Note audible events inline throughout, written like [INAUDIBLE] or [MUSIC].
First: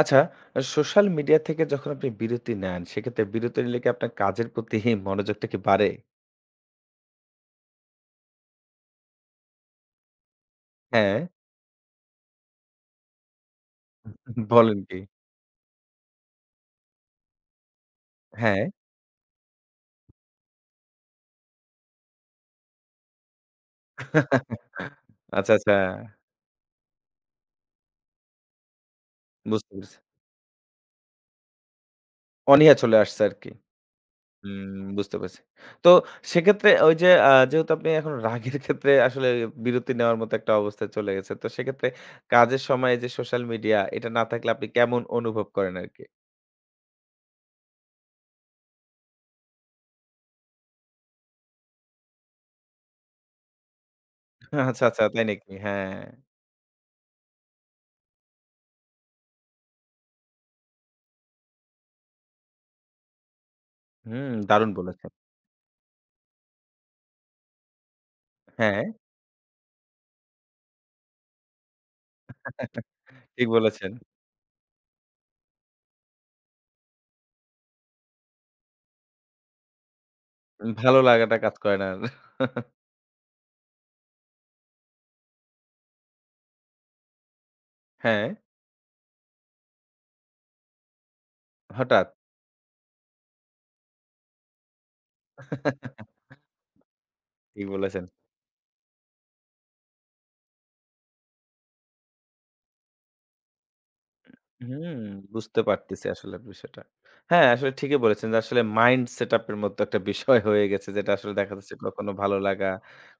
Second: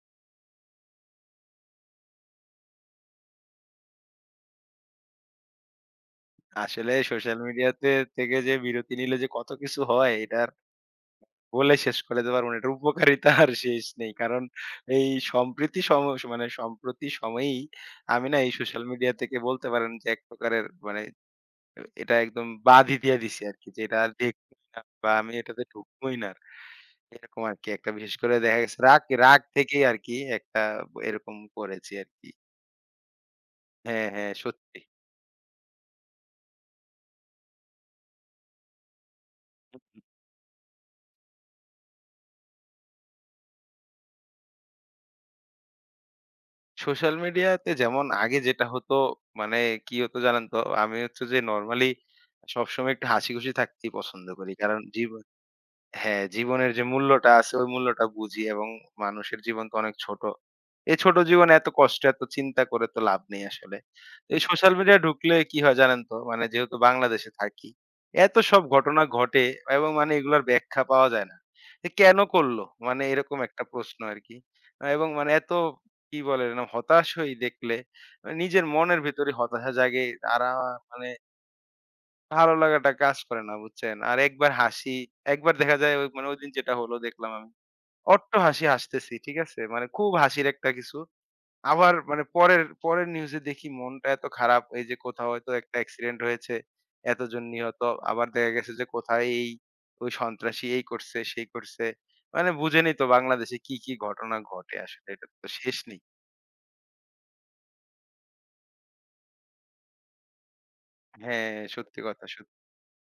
আচ্ছা, social media থেকে যখন আপনি বিরতি নেন, সেক্ষেত্রে বিরতি নিলে কি আপনার কাজের প্রতি মনোযোগটা কি বাড়ে? আসলে সোশ্যাল মিডিয়াতে থেকে যে বিরতি নিলে যে কত কিছু হয় এটা আর হ্যাঁ, বলে শেষ করে দিতে পারবো না। এটার উপকারিতা আর শেষ নেই। কারণ বলেন কি? এই সম্প্রতি সম মানে সম্প্রতি সময়েই আমি না এই হ্যাঁ। সোশ্যাল মিডিয়া থেকে বলতে পারেন যে এক প্রকারের মানে এটা একদম বাদই দিয়ে দিছি আরকি যে এটা আর দেখবোই না বা আমি আচ্ছা, এটাতে আচ্ছা। ঢুকবোই না। এরকম আরকি একটা বিশেষ করে দেখা গেছে রাগ, রাগ বুঝতে থেকেই পেরেছি। আরকি একটা এরকম করেছি আরকি। অনীহা চলে আসছে আরকি। হ্যাঁ, হ্যাঁ, হুম, সত্যি। বুঝতে পেরেছি। তো সেক্ষেত্রে ওই যে যেহেতু আপনি এখন রাগের ক্ষেত্রে আসলে বিরতি নেওয়ার মতো একটা অবস্থায় চলে গেছে। তো সেক্ষেত্রে কাজের সময় যে সোশ্যাল মিডিয়া এটা না থাকলে আপনি কেমন অনুভব করেন আরকি? সোশ্যাল মিডিয়াতে যেমন আগে যেটা হতো মানে কি হতো জানেন তো? আমি হচ্ছে যে নরমালি সবসময় একটু হাসিখুশি থাকতেই পছন্দ করি। কারণ আচ্ছা, আচ্ছা। তাই নাকি? হ্যাঁ। হ্যাঁ, জীবনের যে মূল্যটা আছে ওই মূল্যটা বুঝি, এবং মানুষের জীবন তো অনেক ছোট। এই ছোট জীবনে এত কষ্ট, এত চিন্তা করে তো লাভ নেই আসলে। হুম, এই দারুণ সোশ্যাল মিডিয়ায় বলেছেন। ঢুকলে কি হয় জানেন তো? মানে যেহেতু বাংলাদেশে থাকি, এত সব হ্যাঁ। ঘটনা ঘটে এবং মানে এগুলার ব্যাখ্যা পাওয়া যায় না। এ কেন করলো? মানে এরকম ঠিক একটা বলেছেন। প্রশ্ন আরকি। এবং মানে এত কি বলে? এর নাম হতাশ হই দেখলে, মানে নিজের মনের ভেতরে হতাশা জাগে। ভালো মানে লাগাটা কাজ করে না আর। ভালো লাগাটা কাজ করে না বুঝছেন? আর একবার হাসি, একবার দেখা যায় ওই মানে ওইদিন যেটা হলো দেখলাম আমি। হ্যাঁ, অট্ট হাসি হাসতেছি, ঠিক আছে? মানে খুব হাসির একটা কিছু। আবার হঠাৎ। মানে পরের, পরের নিউজে দেখি মনটা এত খারাপ, এই যে কোথাও হয়তো একটা অ্যাক্সিডেন্ট হয়েছে, এতজন ঠিক নিহত। বলেছেন। আবার দেখা গেছে যে কোথায় এই ওই সন্ত্রাসী এই করছে, সেই করছে। মানে বুঝেনই তো বাংলাদেশে কি, কি ঘটনা ঘটে হুম, আসলে, এটার তো বুঝতে শেষ নেই। পারতেছি আসলে বিষয়টা। হ্যাঁ, আসলে ঠিকই বলেছেন যে আসলে মাইন্ড সেটআপ এর মতো একটা বিষয় হয়ে গেছে যেটা আসলে হ্যাঁ, দেখা যাচ্ছে সত্যি কখনো কথা। ভালো সত্যি। লাগা,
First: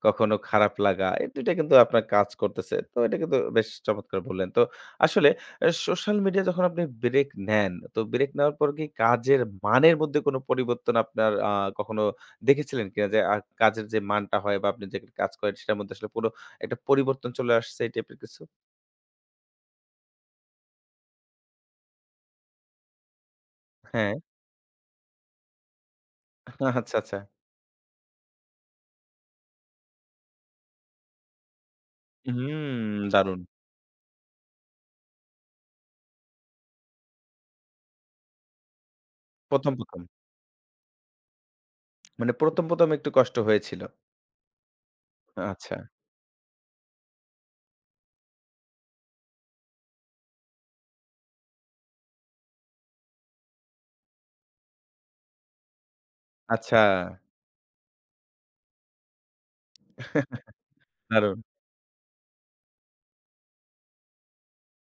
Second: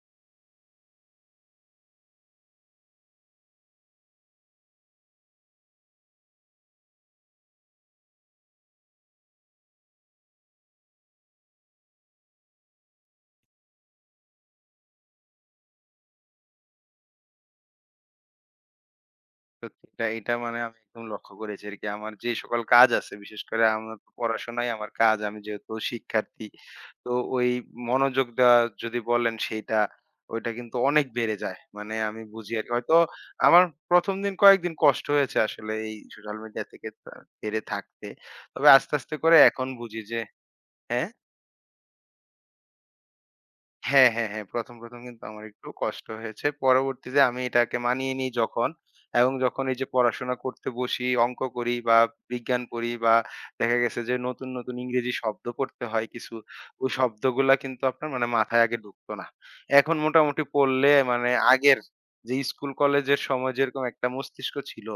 কখনো খারাপ লাগা। এই ২ টা কিন্তু আপনার কাজ করতেছে। তো এটা কিন্তু বেশ চমৎকার বললেন। তো আসলে সোশ্যাল মিডিয়া যখন আপনি ব্রেক নেন, তো ব্রেক নেওয়ার পর কি কাজের মানের মধ্যে কোনো পরিবর্তন আপনার কখনো দেখেছিলেন কিনা? যে কাজের যে মানটা হয় বা আপনি যে কাজ করেন সেটার মধ্যে আসলে পুরো একটা পরিবর্তন চলে আসছে এই টাইপের কিছু? সত্যি এটা এটা মানে আমি একদম লক্ষ্য করেছি আরকি। আমার যে সকল কাজ আছে বিশেষ করে আমার তো হ্যাঁ, পড়াশোনাই আমার কাজ। আমি যেহেতু শিক্ষার্থী। আচ্ছা, তো আচ্ছা। ওই মনোযোগ দেওয়া যদি বলেন সেইটা, ওইটা কিন্তু অনেক বেড়ে যায়। মানে আমি বুঝি আরকি। হুম, হয়তো দারুণ। আমার ১ম দিন কয়েকদিন কষ্ট হয়েছে আসলে এই সোশ্যাল মিডিয়া থেকে তা বেড়ে থাকতে। তবে আস্তে, আস্তে করে এখন ১ম, বুঝি ১ম যে হ্যাঁ? মানে ১ম, ১ম একটু কষ্ট হয়েছিল। হ্যাঁ, হ্যাঁ, হ্যাঁ। ১ম, ১ম কিন্তু আমার একটু আচ্ছা, কষ্ট হয়েছে। পরবর্তীতে আমি এটাকে মানিয়ে নিই যখন এবং যখন এই যে পড়াশোনা করতে বসি, অঙ্ক করি বা বিজ্ঞান পড়ি বা দেখা গেছে যে নতুন, নতুন ইংরেজি শব্দ পড়তে হয় কিছু। আচ্ছা। ওই শব্দগুলা কিন্তু আপনার মানে মাথায় আগে ঢুকতো না। এখন মোটামুটি পড়লে মানে দারুণ। আগের যে স্কুল কলেজের সময় যেরকম একটা মস্তিষ্ক ছিল,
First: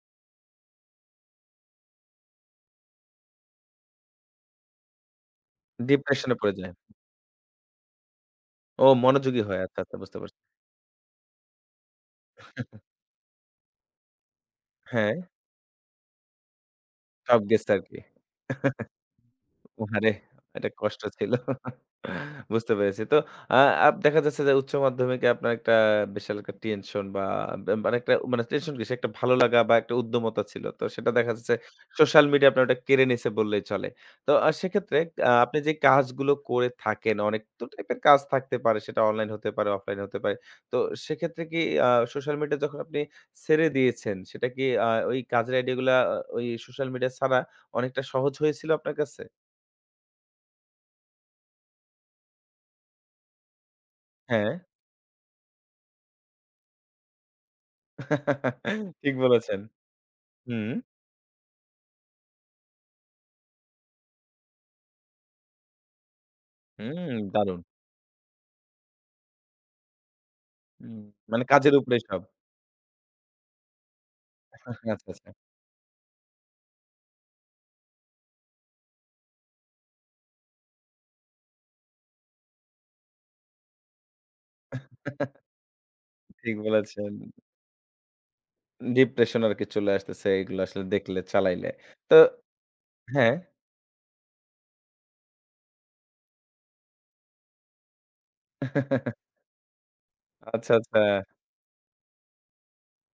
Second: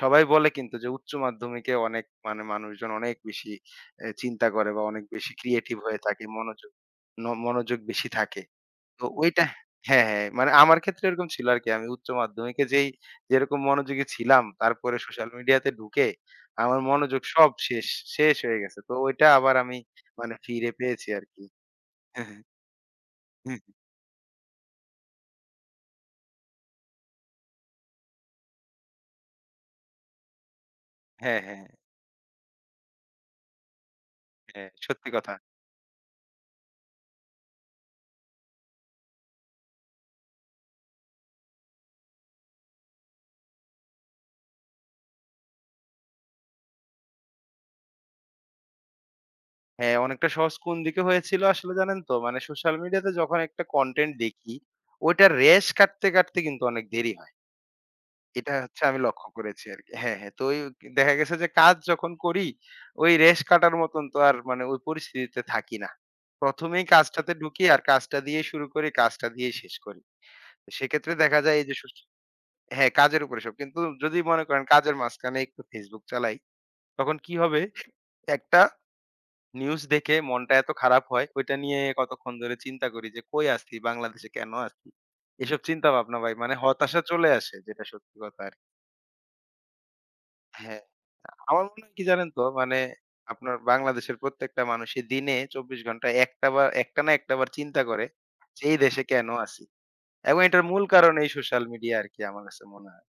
সবাই বলে কিন্তু যে উচ্চ মাধ্যমিকে অনেক মানে মানুষজন অনেক বেশি এ চিন্তা করে বা অনেক বেশি ক্রিয়েটিভ হয়ে থাকে। ডিপ্রেশন এ পড়ে যায়। মনোযোগ মনোযোগ বেশি থাকে। ও তো মনোযোগী ওইটা হয়। আচ্ছা, আচ্ছা, হ্যাঁ, বুঝতে হ্যাঁ। পারছি। মানে আমার ক্ষেত্রে এরকম ছিল আরকি। আমি উচ্চ মাধ্যমিকে যেই যেরকম মনোযোগী ছিলাম, তারপরে হ্যাঁ, সোশ্যাল মিডিয়াতে ঢুকে আমার মনোযোগ সব সব গেছে শেষ, আরকি। শেষ হয়ে গেছে। তো ওইটা আবার আমি আহারে! মানে এটা ফিরে কষ্ট পেয়েছি ছিল। আরকি। [LAUGHS] বুঝতে পেরেছি। তো আ আপ দেখা যাচ্ছে যে উচ্চ মাধ্যমিকে আপনার একটা বিশাল একটা টেনশন বা বা মানে একটা মানে টেনশন কিসে? একটা ভালো লাগা বা একটা উদ্যমতা ছিল। তো সেটা দেখা হ্যাঁ, যাচ্ছে হ্যাঁ, সোশ্যাল মিডিয়া আপনার ওটা কেড়ে নিছে বললেই চলে। তো হ্যাঁ। সেক্ষেত্রে সত্যি কথা। আপনি যে কাজগুলো করে থাকেন অনেক তো টাইপের কাজ থাকতে পারে। সেটা অনলাইন হতে পারে, অফলাইন হতে পারে। তো সেক্ষেত্রে কি সোশ্যাল মিডিয়া যখন আপনি ছেড়ে দিয়েছেন সেটা কি ওই কাজের আইডিয়া গুলা আহ, ওই সোশ্যাল মিডিয়া ছাড়া অনেকটা সহজ হয়েছিল আপনার কাছে? হ্যাঁ, অনেকটা সহজ কোন দিকে হয়েছিল আসলে জানেন তো? মানে সোশ্যাল মিডিয়াতে যখন একটা কনটেন্ট হ্যাঁ, দেখি, ওইটার রেশ কাটতে, কাটতে কিন্তু অনেক দেরি হয়। এটা হচ্ছে আমি ঠিক লক্ষ্য বলেছেন। করেছি আরকি। হ্যাঁ, হ্যাঁ। তো ওই হুম, দেখা গেছে যে কাজ যখন করি, ওই রেশ কাটার মতন তো আর মানে ওই পরিস্থিতিতে থাকি না। ১ম এই হুম, কাজটাতে দারুণ! ঢুকি আর কাজটা দিয়েই শুরু করি, কাজটা দিয়েই শেষ করি। তো হুম, সেক্ষেত্রে দেখা মানে যায় এই কাজের যে উপরেই সব। হ্যাঁ, কাজের উপরে সব। কিন্তু যদি মনে করেন কাজের আচ্ছা, আচ্ছা। মাঝখানে একটু Facebook চালাই, তখন কি হবে? একটা নিউজ দেখে মনটা এত খারাপ হয়, ওইটা নিয়ে কতক্ষণ ধরে চিন্তা করি যে কই আছি? বাংলাদেশে কেন আছি? এসব চিন্তা ভাবনা ভাই ঠিক মানে হতাশা বলেছেন। চলে আসে, যেটা সত্যি কথা আরকি। ডিপ্রেশন আরকি চলে আসতেছে এগুলো হ্যাঁ, আসলে দেখলে, আমার চালাইলে। মনে হয় কি তো জানেন তো? মানে হ্যাঁ। আপনার বাংলাদেশের প্রত্যেকটা মানুষই দিনে ২৪ ঘন্টায় একটা বা একটা না একটা বার চিন্তা করে যে এই দেশে কেন আছি? এবং এটার আচ্ছা, মূল আচ্ছা। কারণ এই সোশ্যাল মিডিয়া আরকি আমার কাছে মনে হয়।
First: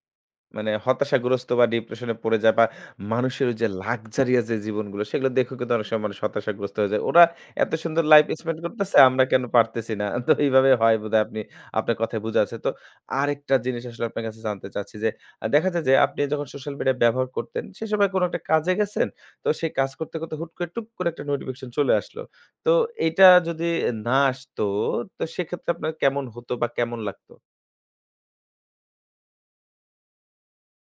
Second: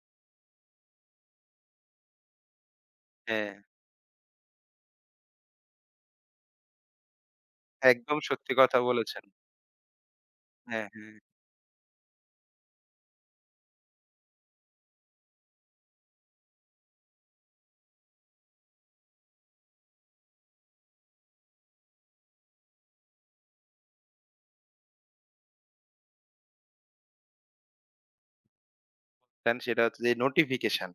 মানে হতাশাগ্রস্ত বা ডিপ্রেশন এ পড়ে যায় বা মানুষের হ্যাঁ, ওই যে লাক্সারিয়াস যে জীবনগুলো সেগুলো দেখেও কিন্তু অনেক সময় মানুষ হতাশাগ্রস্ত হয়ে যায়। ওরা এত সুন্দর একদম লাইফ সত্যি স্পেন্ড কথা করতেছে আমরা বলেছেন। কেন পারতেছি না? তো এইভাবে হ্যাঁ, হয় বোধহয় হ্যাঁ। আপনি আপনার কথায় বুঝা আছে। তো আরেকটা জিনিস আসলে আপনার কাছে জানতে চাচ্ছি যে দেখা যায় যে আপনি যখন সোশ্যাল মিডিয়া ব্যবহার করতেন সে সময় কোনো একটা কাজে গেছেন। তো সেই কাজ করতে, করতে হুট করে টুক করে একটা নোটিফিকেশন চলে আসলো। তো এইটা যদি না আসতো তো সেক্ষেত্রে আপনার কেমন হতো বা কেমন লাগতো? দেন সেটা হচ্ছে যে নোটিফিকেশন।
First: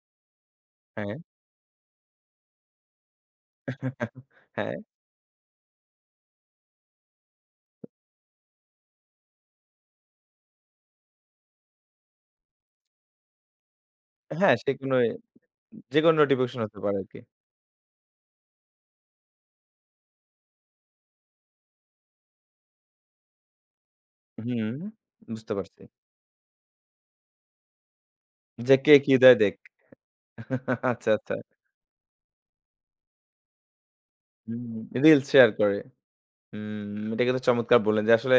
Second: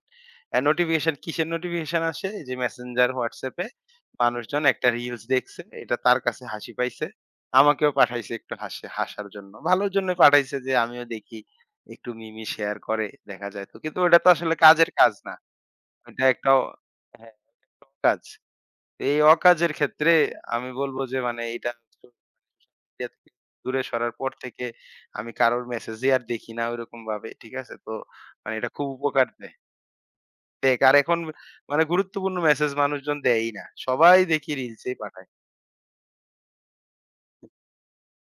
নোটিফিকেশন হ্যাঁ। কিসের নোটিফিকেশন আসে? এই যে Messenger, WhatsApp এ [LAUGHS] মানুষজন হ্যাঁ, একটা রিলস দেখছে। এটা তার কাছে হাসি পাইছে। আমাকেও পাঠাইছে একটু হাসি হাসার জন্য। ভালোর জন্য পাঠাইছে যে আমিও দেখি একটু মিমি শেয়ার করে দেখা যায় তো। কিন্তু ওটা তো হ্যাঁ, আসলে সে কাজের কোন কাজ না। যেকোনো ওইটা একটা নোটিফিকেশন হতে পারে আরকি। হ্যাঁ, কাজ। তো এই অকাজের ক্ষেত্রে আমি বলব যে মানে এটা social media থেকে দূরে সরার পর থেকে হুম, আমি বুঝতে কারোর পারছি। মেসেজই আর দেখি না ওইরকম ভাবে। ঠিক আছে? তো মানে এটা যে খুব কে কি উপকার দেয় দেখ। দেয়। ফেক। আর আচ্ছা, এখন আচ্ছা। মানে গুরুত্বপূর্ণ মেসেজ মানুষজন দেয়ই না। সবাই দেখি হুম। রিলসেই রিলস পাঠায়। শেয়ার করে। হুম, এটা কিন্তু চমৎকার বললেন যে আসলে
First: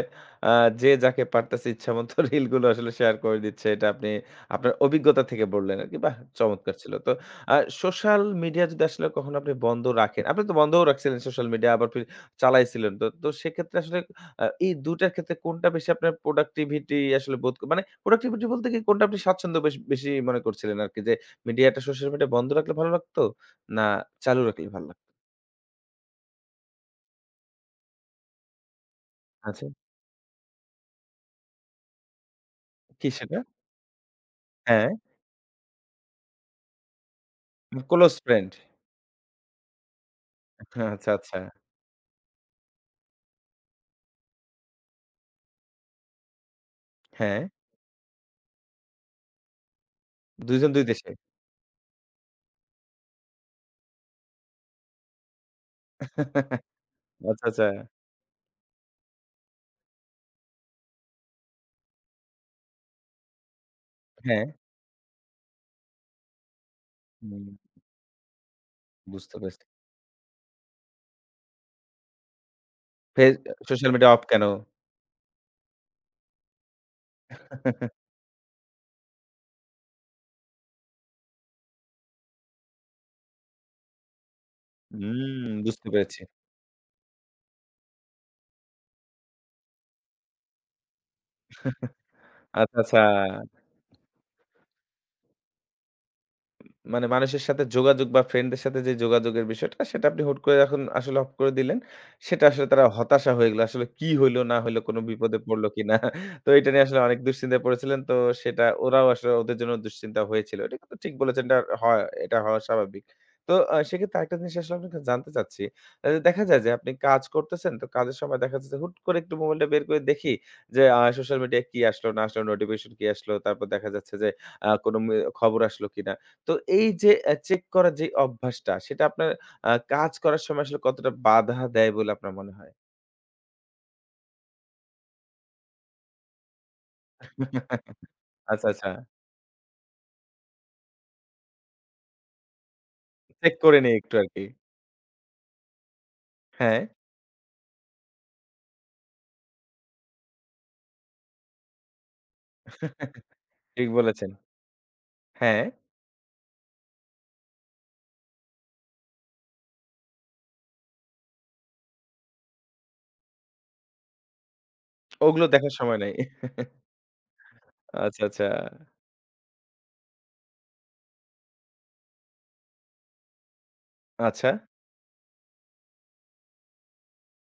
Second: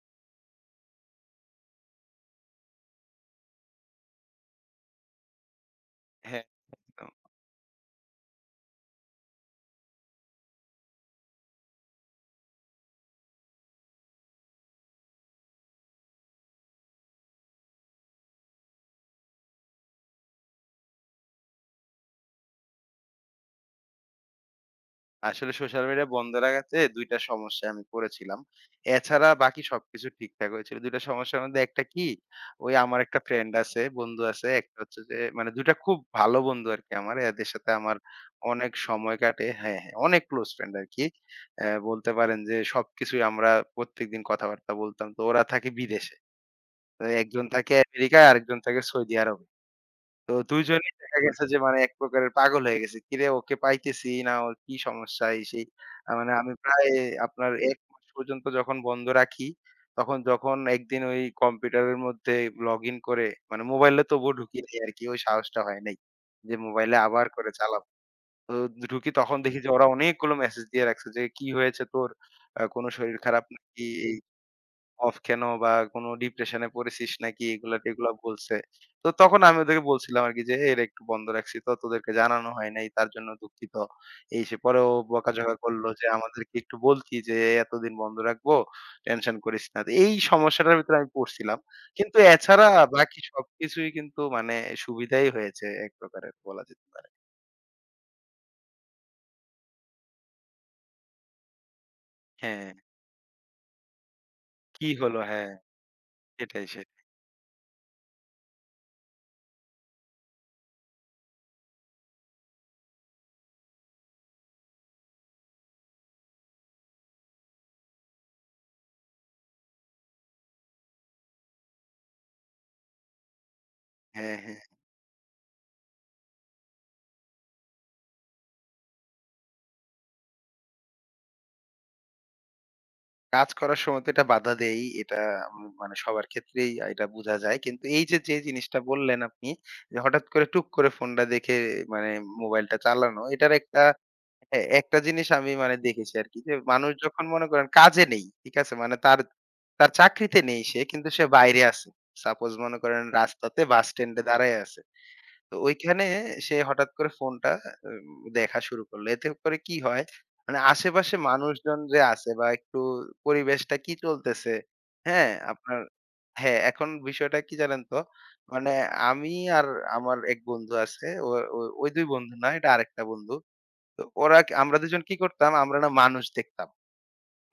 আ যে যাকে পারতেছে ইচ্ছামত [LAUGHS] রিলগুলো আসলে শেয়ার করে দিচ্ছে। এটা আপনি আপনার অভিজ্ঞতা থেকে বললেন আরকি। বাহ! হ্যাঁ, চমৎকার ছিল। একদম। তো আ সোশ্যাল মিডিয়া যদি আসলে কখনো আপনি বন্ধ রাখেন, আপনি তো বন্ধও রাখছিলেন সোশ্যাল মিডিয়া আবার ফির চালাইছিলেন। তো সেক্ষেত্রে আসলে এই ২ টার ক্ষেত্রে কোনটা বেশি আপনার প্রোডাক্টিভিটি আসলে বোধ ক- মানে প্রোডাক্টিভিটি বলতে কি কোনটা আপনি স্বাচ্ছন্দ্য বেশি মনে করছিলেন আরকি যে মিডিয়াটা সোশ্যাল মিডিয়া বন্ধ রাখলে ভালো লাগতো? না চালু রাখলে ভালো লাগতো? আসলে সোশ্যাল মিডিয়া বন্ধ রাখাতে ২ টা সমস্যায় আমি পড়েছিলাম। এছাড়া বাকি আচ্ছা। সবকিছু ঠিকঠাক হয়েছিল। ২ টা সমস্যার মধ্যে একটা কি? ওই আমার কি একটা সেটা? ফ্রেন্ড আছে, বন্ধু আছে। একটা হ্যাঁ, হচ্ছে যে মানে ২ টা খুব ভালো বন্ধু আরকি আমার। এদের সাথে আমার ক্লোজ ফ্রেন্ড। অনেক সময় কাটে। হ্যাঁ, হ্যাঁ, অনেক ক্লোজ ফ্রেন্ড হ্যাঁ, আরকি। আচ্ছা, আচ্ছা। বলতে পারেন যে সবকিছুই আমরা প্রত্যেকদিন কথাবার্তা বলতাম। তো ওরা থাকে বিদেশে। তো হ্যাঁ, একজন থাকে আমেরিকায়, আরেকজন থাকে সৌদি আরব। তো ২ ২ জন ২ জনেই দেশে। দেখা গেছে যে মানে এক প্রকারের পাগল হয়ে গেছি। কিরে ওকে পাইতেছি না, ওর কি সমস্যা, এই সেই। মানে আমি প্রায় আচ্ছা, আপনার আচ্ছা। ১ মাস পর্যন্ত যখন বন্ধ রাখি, তখন যখন একদিন ওই কম্পিউটারের মধ্যে লগইন করে মানে মোবাইলে তবুও হ্যাঁ, ঢুকি নাই আরকি, ওই সাহসটা হয় নাই। যে মোবাইলে আবার হুম, করে চালাবো। তো ঢুকি বুঝতে তখন দেখি পেরেছি। যে ওরা অনেকগুলো মেসেজ দিয়ে রাখছে যে, "কি হয়েছে তোর? কোনো শরীর ফেস খারাপ নাকি?" সোশ্যাল মিডিয়া এই অফ কেন? অফ কেন বা কোনো ডিপ্রেশনে পড়েছিস নাকি, এগুলা টেগুলা বলছে। তো তখন আমি ওদেরকে বলছিলাম আরকি যে, "এর একটু বন্ধ রাখছি তো তোদেরকে জানানো হয় নাই। তার জন্য দুঃখিত।" এই সে পরে ও হুম, বকাঝকা বুঝতে করলো যে, পেরেছি। "আমাদেরকে একটু বলতি যে এতদিন বন্ধ রাখবো, টেনশন করিস না।" তো এই সমস্যাটার ভিতরে আমি পড়ছিলাম। কিন্তু এছাড়া আচ্ছা, আচ্ছা। বাকি সবকিছুই কিন্তু মানে সুবিধাই হয়েছে এক প্রকারের বলা যেতে মানে পারে। মানুষের সাথে যোগাযোগ বা ফ্রেন্ডদের সাথে যে যোগাযোগের বিষয়টা, সেটা আপনি হুট করে এখন আসলে অফ করে দিলেন। সেটা আসলে হ্যাঁ, তারা হতাশা হয়ে গেল। আসলে কি হইলো না হইলো, কি কোনো হলো? বিপদে হ্যাঁ, পড়ল কিনা। [LAUGHS] তো সেটাই, এটা নিয়ে আসলে সেটাই। অনেক দুশ্চিন্তায় পড়েছিলেন। তো সেটা ওরাও আসলে ওদের জন্য দুশ্চিন্তা হয়েছিল। এটা কিন্তু ঠিক বলেছেন, এটা হয়, এটা হওয়া স্বাভাবিক। তো সেক্ষেত্রে আরেকটা জিনিস আসলে আপনার কাছে জানতে চাচ্ছি। দেখা যায় যে আপনি কাজ করতেছেন, তো কাজের সময় দেখা যাচ্ছে হুট করে একটু মোবাইলটা বের করে দেখি যে সোশ্যাল মিডিয়ায় কি আসলো না আসলো, নোটিফিকেশন কি আসলো। তারপর দেখা যাচ্ছে যে হ্যাঁ, হ্যাঁ। কোনো মে খবর আসলো কিনা। তো এই যে চেক করার যে অভ্যাসটা, সেটা আপনার কাজ করার সময় আসলে কতটা বাধা দেয় বলে আপনার মনে হয়? কাজ করার সময় তো এটা বাধা দেয়ই। এটা মানে সবার ক্ষেত্রেই এটা বুঝা যায়। কিন্তু এই যে, যে আচ্ছা, জিনিসটা আচ্ছা। বললেন আপনি যে, হঠাৎ করে টুক করে ফোনটা দেখে মানে মোবাইলটা চালানো, এটার চেক করে একটা নেই একটু আরকি। এ একটা জিনিস আমি মানে দেখেছি আরকি যে, হ্যাঁ, মানুষ যখন মনে করেন কাজে নেই, ঠিক আছে? মানে তার, তার চাকরিতে নেই, সে কিন্তু সে বাইরে আছে। সাপোজ মনে করেন রাস্তাতে বাস ঠিক স্ট্যান্ডে বলেছেন। দাঁড়ায় আছে। তো হ্যাঁ, ওইখানে সে হঠাৎ করে ফোনটা দেখা শুরু করলো। এতে করে কি হয়, মানে আশেপাশে মানুষজন যে আছে বা একটু পরিবেশটা কি চলতেছে, হ্যাঁ? ওগুলো দেখার আপনার সময় নাই। হ্যাঁ, এখন বিষয়টা কি জানেন তো? আচ্ছা, আচ্ছা। মানে আমি আর আমার এক বন্ধু আছে। ও ও ওই ২ বন্ধু না, এটা আরেকটা বন্ধু। তো ওরা আচ্ছা। কি- আমরা দুজন কি করতাম? আমরা না মানুষ দেখতাম।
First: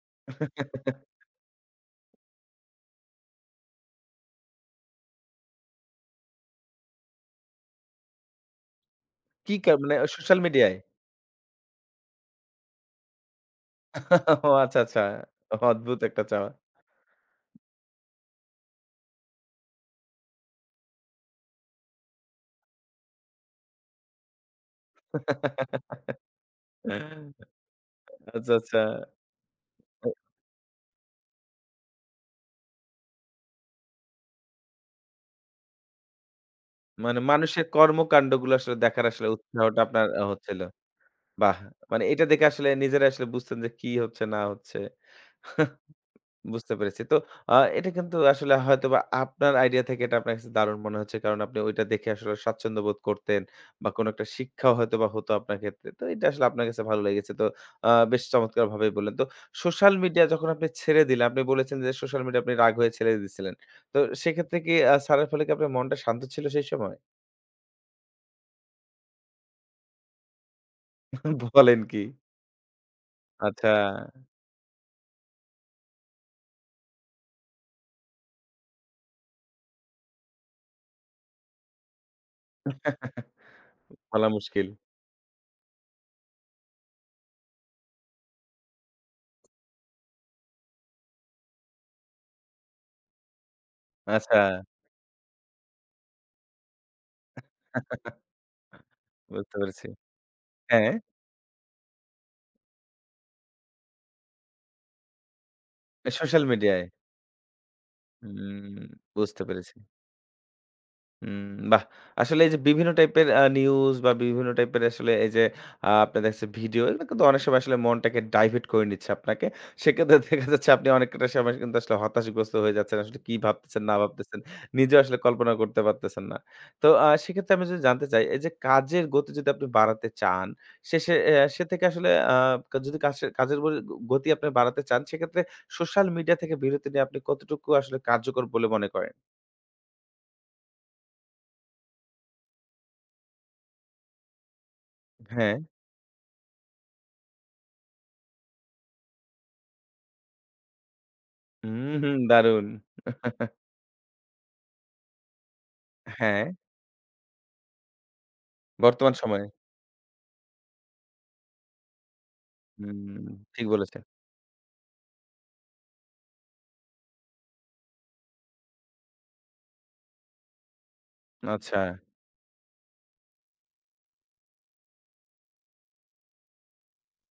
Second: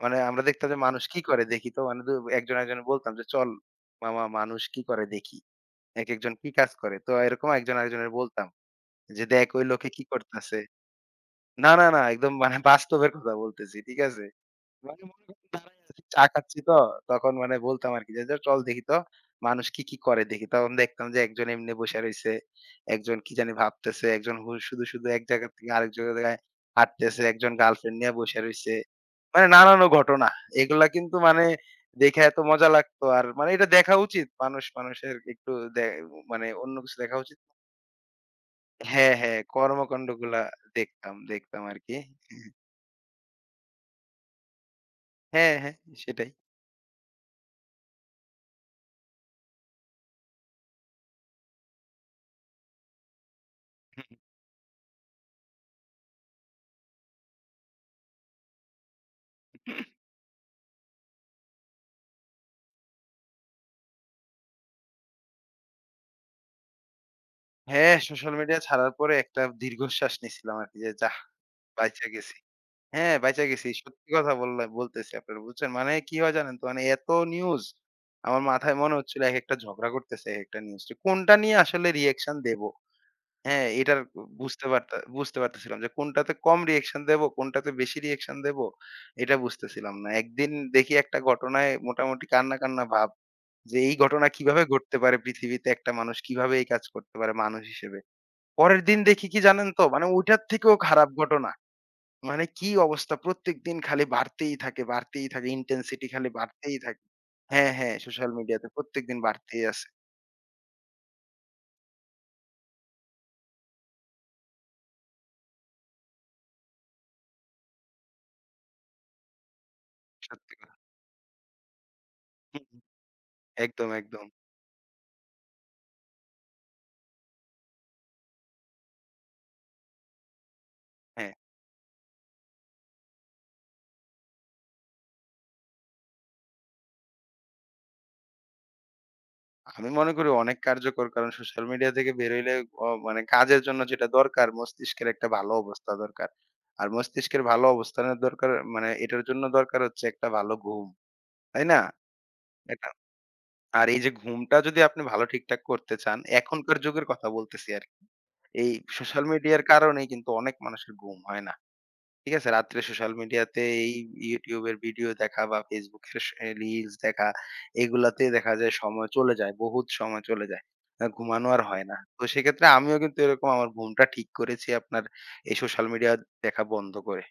মানে আমরা দেখতাম যে মানুষ কি করে দেখি তো মানে দু একজন আরেকজনের বলতাম যে, "চল মামা মানুষ কি করে দেখি। একেকজন কি কাজ করে।" তো এরকম একজন আরেকজনের বলতাম। যে দেখ কি ওই কা লোকে মানে কি সোশ্যাল করতেছে। মিডিয়ায়? না, না, না, একদম মানে বাস্তবের কথা বলতেছি। ঠিক আছে? ও আচ্ছা, আচ্ছা। মানে মনে করেন দাঁড়ায় অদ্ভুত আছি, চা একটা চাওয়া। খাচ্ছি তো তখন মানে বলতাম আরকি যে, "যা চল দেখি তো মানুষ কি, কি করে দেখি।" তখন দেখতাম যে একজন এমনি বইসা রইছে, একজন কি জানি ভাবতেছে, একজন শুধু, শুধু এক জায়গা থেকে আরেক জায়গায় হাঁটতেছে, একজন গার্লফ্রেন্ড নিয়ে বইসা আচ্ছা, রইছে। আচ্ছা। মানে নানান ঘটনা। এগুলা কিন্তু মানে দেখে এত মজা লাগতো। আর মানে এটা দেখা উচিত। মানুষ মানুষের একটু দে মানে অন্য কিছু দেখা মানে উচিত। মানুষের কর্মকাণ্ডগুলো আসলে দেখার হ্যাঁ, আসলে হ্যাঁ, উৎসাহটা আপনার কর্মকান্ডগুলা হচ্ছিল। দেখতাম, বাহ! দেখতাম আরকি। মানে এটা দেখে আসলে নিজেরাই আসলে বুঝতেন যে কি হচ্ছে না হচ্ছে। হ্যাঁ, হ্যাঁ, সেটাই। বুঝতে পেরেছি। তো এটা কিন্তু আসলে হয়তোবা আপনার আইডিয়া থেকে এটা আপনার কাছে দারুণ মনে হচ্ছে। কারণ আপনি ওইটা দেখে আসলে স্বাচ্ছন্দ্য বোধ করতেন বা কোনো একটা শিক্ষাও হয়তোবা হতো আপনার ক্ষেত্রে। তো এটা আসলে আপনার কাছে ভালো লেগেছে। তো বেশ চমৎকারভাবেই বললেন। তো সোশ্যাল মিডিয়া যখন আপনি ছেড়ে দিলেন, আপনি বলেছেন যে সোশ্যাল মিডিয়া আপনি রাগ হয়ে ছেড়ে দিয়েছিলেন। তো সেক্ষেত্রে কি ছাড়ার ফলে কি আপনার মনটা শান্ত ছিল সেই সময়? হ্যাঁ, সোশ্যাল মিডিয়া ছাড়ার পরে একটা দীর্ঘশ্বাস নিছিলাম আরকি যে, যাহ! বলেন কি? বাইচা গেছি। হ্যাঁ, বাইচা আচ্ছা। গেছি। সত্যি কথা বললাম বলতেছি আপনারে, বুঝছেন? মানে কি হয় জানেন তো? মানে এত নিউজ আমার মাথায় মনে হচ্ছিল একেকটা ঝগড়া করতেছে একেকটা নিউজ। যে কোনটা নিয়ে আসলে রিঅ্যাকশন দেবো? হ্যাঁ, এটার উ বলা বুঝতে মুশকিল। পারতা বুঝতে পারতেছিলাম যে কোনটাতে কম রিঅ্যাকশন দেবো, কোনটাতে বেশি রিঅ্যাকশন দেবো, এটা বুঝতেছিলাম না। একদিন দেখি একটা ঘটনায় মোটামুটি কান্না, কান্না ভাব। যে এই ঘটনা আচ্ছা। কিভাবে ঘটতে পারে পৃথিবীতে, একটা মানুষ কিভাবে এই কাজ করতে পারে মানুষ হিসেবে। পরের দিন দেখি কি বুঝতে জানেন তো পেরেছি। মানে ওইটার থেকেও হ্যাঁ, খারাপ ঘটনা। মানে কি অবস্থা, প্রত্যেকদিন খালি বাড়তেই থাকে, বাড়তেই থাকে। ইনটেনসিটি খালি সোশ্যাল বাড়তেই মিডিয়ায়। থাকে। হ্যাঁ, হ্যাঁ, সোশ্যাল মিডিয়াতে হুম, প্রত্যেকদিন বুঝতে বাড়তেই পেরেছি। আছে। হুম, বাহ! আসলে এই যে বিভিন্ন টাইপের নিউজ বা বিভিন্ন টাইপের আসলে এই যে আপনার দেখা যাচ্ছে ভিডিও এগুলো কিন্তু অনেক সময় আসলে মনটাকে ডাইভার্ট করে নিচ্ছে আপনাকে। সেক্ষেত্রে [LAUGHS] দেখা সত্যি যাচ্ছে কথা। আপনি অনেকটা সময় কিন্তু আসলে হতাশগ্রস্ত হুম, হয়ে হুম। যাচ্ছেন। আসলে কি ভাবতেছেন একদম, না একদম। ভাবতেছেন, নিজেও আসলে কল্পনা করতে পারতেছেন না। তো সেক্ষেত্রে আমি যদি জানতে চাই এই যে কাজের গতি যদি আপনি বাড়াতে চান, শেষে হ্যাঁ। অ্যা সে থেকে আসলে আ যদি কাশে কাজের বলে গতি আপনি বাড়াতে চান সেক্ষেত্রে সোশ্যাল মিডিয়া থেকে বিরতি নিয়ে আপনি কতটুকু আসলে কার্যকর বলে মনে করেন? আমি মনে করি অনেক কার্যকর, কারণ সোশ্যাল মিডিয়া থেকে বের হইলে মানে কাজের জন্য যেটা দরকার মস্তিষ্কের একটা ভালো হ্যাঁ। অবস্থা দরকার। আর মস্তিষ্কের ভালো অবস্থানের দরকার মানে এটার জন্য দরকার হচ্ছে একটা ভালো ঘুম। তাই না? হুম, হুম, দারুণ! এটা আর এই যে ঘুমটা যদি আপনি ভালো ঠিকঠাক করতে চান, হ্যাঁ, এখনকার যুগের কথা বলতেছি আরকি। এই বর্তমান সোশ্যাল সময়ে। মিডিয়ার কারণেই কিন্তু অনেক মানুষের ঘুম হয় না। ঠিক আছে? রাত্রে সোশ্যাল হুম, মিডিয়াতে ঠিক এই বলেছেন। YouTube এর ভিডিও দেখা বা Facebook এর রিলস দেখা, এগুলাতে দেখা যায় সময় চলে যায়, বহুত সময় চলে যায়। ঘুমানো আর আচ্ছা। হয় না। তো সেক্ষেত্রে আমিও কিন্তু এরকম আমার ঘুমটা ঠিক করেছি আপনার এই সোশ্যাল মিডিয়া দেখা বন্ধ করে।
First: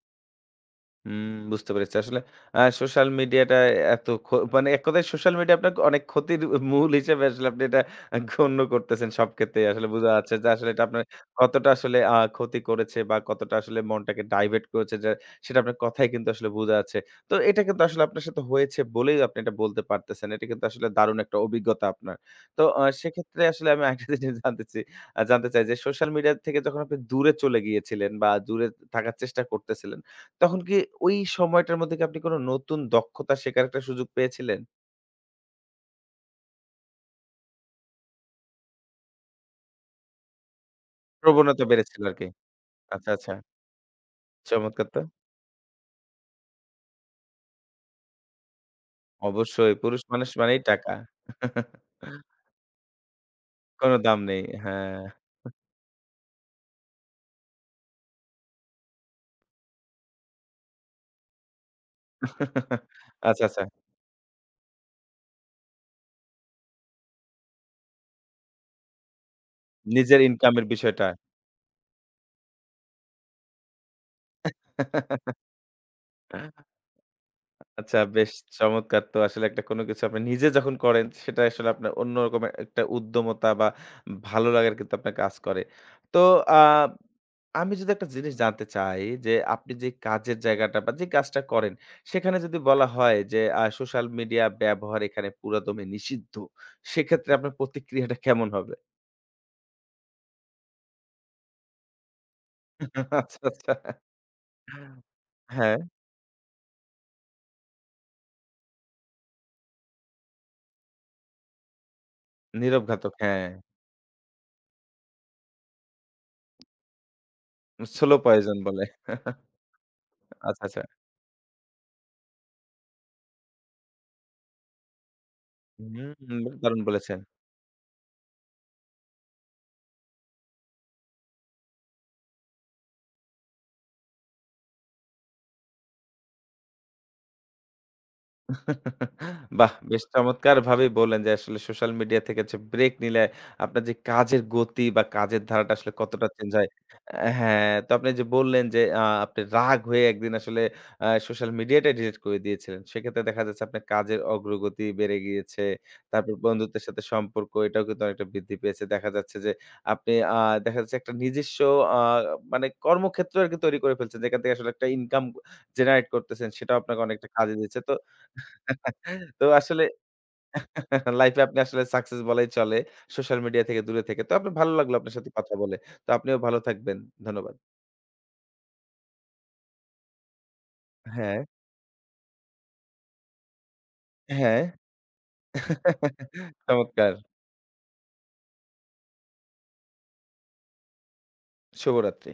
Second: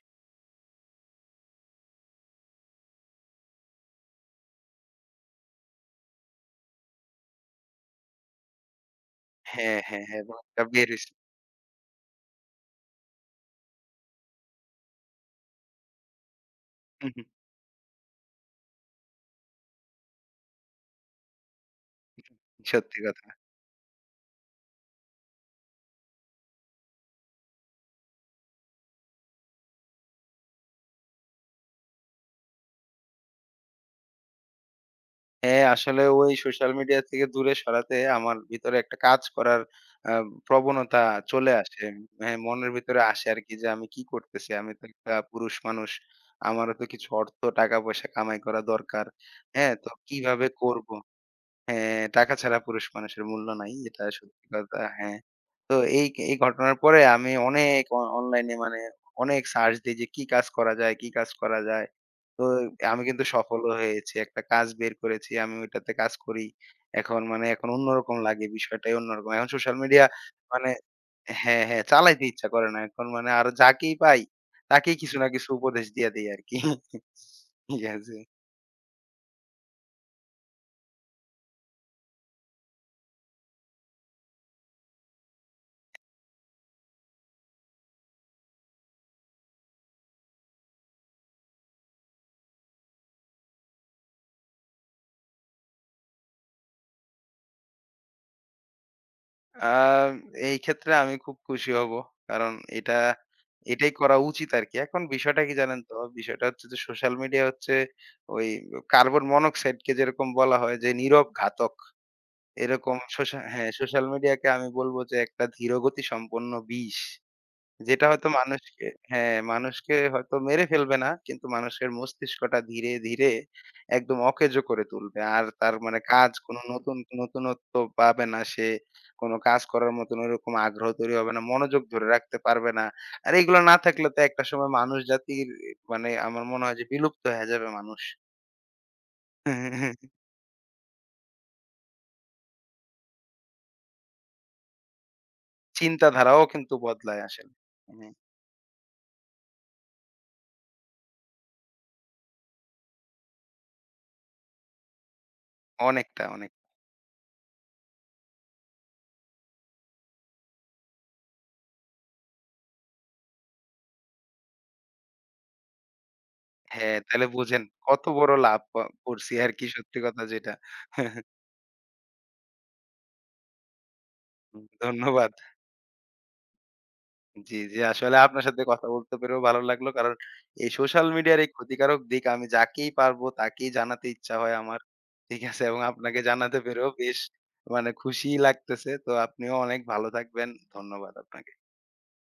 হুম, বুঝতে পেরেছি। আসলে সোশ্যাল মিডিয়াটা এত খ মানে এক কথায় সোশ্যাল মিডিয়া আপনার অনেক ক্ষতির মূল হিসেবে আসলে আপনি এটা গণ্য করতেছেন সব ক্ষেত্রেই। হ্যাঁ, আসলে হ্যাঁ, বোঝা হ্যাঁ, যাচ্ছে এবং যে এটা আসলে এটা বের আপনার হইছি। কতটা আসলে ক্ষতি করেছে বা কতটা আসলে মনটাকে ডাইভার্ট করেছে যে সেটা আপনার কথায় কিন্তু আসলে বোঝা যাচ্ছে। হু, হু। তো এটা কিন্তু আসলে আপনার সাথে হয়েছে বলেই আপনি এটা বলতে পারতেছেন। এটা কিন্তু আসলে দারুণ একটা অভিজ্ঞতা আপনার। তো সত্যি কথা। সেক্ষেত্রে আসলে আমি আরেকটা জিনিস জানতে চি জানতে চাই যে সোশ্যাল মিডিয়া থেকে যখন আপনি দূরে চলে গিয়েছিলেন বা দূরে থাকার চেষ্টা করতেছিলেন তখন কি ওই সময়টার মধ্যে কি আপনি কোনো নতুন দক্ষতা শেখার একটা সুযোগ পেয়েছিলেন? হ্যাঁ, আসলে ওই সোশ্যাল মিডিয়া থেকে দূরে সরাতে আমার ভিতরে একটা কাজ করার আ প্রবণতা চলে প্রবণতা আসে। বেড়েছিল আরকি। হ্যাঁ, মনের ভিতরে আচ্ছা, আসে আচ্ছা। আরকি যে আমি কি করতেছি? আমি তো চমৎকার তো। একটা পুরুষ মানুষ। আমারও তো কিছু অর্থ টাকা-পয়সা কামাই করা দরকার। অবশ্যই হ্যাঁ, তো পুরুষ মানুষ কিভাবে মানেই করব? টাকা। হ্যাঁ, টাকা ছাড়া পুরুষ মানুষের মূল্য নাই। কোনো এটা দাম নেই। সত্যি কথা, হ্যাঁ। হ্যাঁ। তো এই এই ঘটনার পরে আমি অনেক অনলাইনে মানে অনেক সার্চ দেই যে কি কাজ করা যায়, কি কাজ করা যায়। তো আমি কিন্তু আচ্ছা, আচ্ছা। সফলও হয়েছি। একটা কাজ বের করেছি। আমি ওইটাতে কাজ করি। এখন মানে এখন অন্যরকম লাগে, বিষয়টাই অন্যরকম। এখন সোশ্যাল মিডিয়া নিজের ইনকামের মানে বিষয়টা। হ্যাঁ, হ্যাঁ, চালাইতে ইচ্ছা করে না। এখন মানে আরো যাকেই পাই তাকেই কিছু না কিছু উপদেশ দিয়া দেই আরকি। [LAUGHS] ঠিক আচ্ছা, আছে। বেশ চমৎকার! তো আসলে একটা কোনো কিছু আপনি নিজে যখন করেন সেটা আসলে আপনার অন্যরকম একটা উদ্যমতা বা ভালো লাগার কিন্তু আপনার কাজ করে। তো আ আমি যদি একটা জিনিস জানতে চাই যে আপনি যে কাজের জায়গাটা বা যে কাজটা করেন সেখানে যদি বলা হয় যে সোশ্যাল মিডিয়া ব্যবহার এখানে পুরাদমে নিষিদ্ধ। সেক্ষেত্রে আপনার প্রতিক্রিয়াটা কেমন হবে? আ এই ক্ষেত্রে আমি খুব খুশি হব। কারণ এটা আচ্ছা, আচ্ছা। এটাই করা উচিত আরকি। এখন বিষয়টা কি হ্যাঁ, জানেন তো? বিষয়টা হচ্ছে যে সোশ্যাল মিডিয়া হচ্ছে ওই কার্বন মনোক্সাইডকে যেরকম বলা হয় যে নীরব ঘাতক। নীরব এরকম ঘাতক, হ্যাঁ। হ্যাঁ, সোশ্যাল মিডিয়াকে আমি বলব যে একটা ধীরগতি সম্পন্ন বিষ। যেটা স্লো হয়তো পয়জন বলে। হ্যাঁ, মানুষকে হয়তো আচ্ছা, মেরে আচ্ছা। ফেলবে না, কিন্তু মানুষের মস্তিষ্কটা ধীরে, ধীরে একদম অকেজো করে তুলবে। আর তার হুম, মানে কাজ কোনো দারুণ নতুন বলেছেন। নতুনত্ব পাবে না সে। কোনো কাজ করার মতন ওইরকম আগ্রহ তৈরি হবে না। মনোযোগ ধরে রাখতে পারবে না। আর এগুলো না থাকলে তো একটা সময় মানুষ জাতির মানে আমার মনে হয় যে বিলুপ্ত হয়ে যাবে মানুষ। বাহ! বেশ [LAUGHS] চমৎকারভাবেই বললেন যে আসলে সোশ্যাল মিডিয়া থেকে যে ব্রেক নিলে আপনার যে কাজের গতি বা কাজের ধারাটা আসলে কতটা চিন্তাধারাও চেঞ্জ হয়। কিন্তু বদলায় অ্যা আসলে। হ্যাঁ, তো আপনি হ্যাঁ, যে বললেন যে আপনি রাগ হয়ে একদিন আসলে সোশ্যাল মিডিয়াটাই ডিলিট করে দিয়েছিলেন। সেক্ষেত্রে দেখা যাচ্ছে আপনার কাজের অগ্রগতি বেড়ে গিয়েছে। অনেকটা, তারপর অনেক। বন্ধুত্বের সাথে সম্পর্ক এটাও কিন্তু অনেকটা বৃদ্ধি পেয়েছে। দেখা যাচ্ছে যে আপনি দেখা যাচ্ছে একটা নিজস্ব আ মানে কর্মক্ষেত্র আরকি তৈরি করে ফেলছেন। যেখান থেকে আসলে একটা ইনকাম জেনারেট করতেছেন সেটাও হ্যাঁ, আপনাকে তাহলে অনেকটা কাজে বুঝেন দিচ্ছে। তো কত বড় লাভ করছি তো আরকি, আসলে সত্যি কথা যেটা। [LAUGHS] লাইফে আপনি আসলে সাকসেস বলাই চলে। সোশ্যাল মিডিয়া থেকে দূরে থেকে। তো আপনার হুম, ভালো লাগলো আপনার সাথে ধন্যবাদ। কথা বলে। তো আপনিও ভালো থাকবেন। ধন্যবাদ। জি, জি। আসলে আপনার সাথে কথা বলতে পেরেও ভালো লাগলো। কারণ এই সোশ্যাল মিডিয়ার হ্যাঁ, এই ক্ষতিকারক দিক আমি যাকেই পারবো তাকেই জানাতে ইচ্ছা হয় হ্যাঁ। আমার। ঠিক আছে? এবং আপনাকে [LAUGHS] জানাতে পেরেও চমৎকার। বেশ মানে খুশিই লাগতেছে। তো আপনিও অনেক ভালো থাকবেন। ধন্যবাদ আপনাকে। শুভরাত্রি।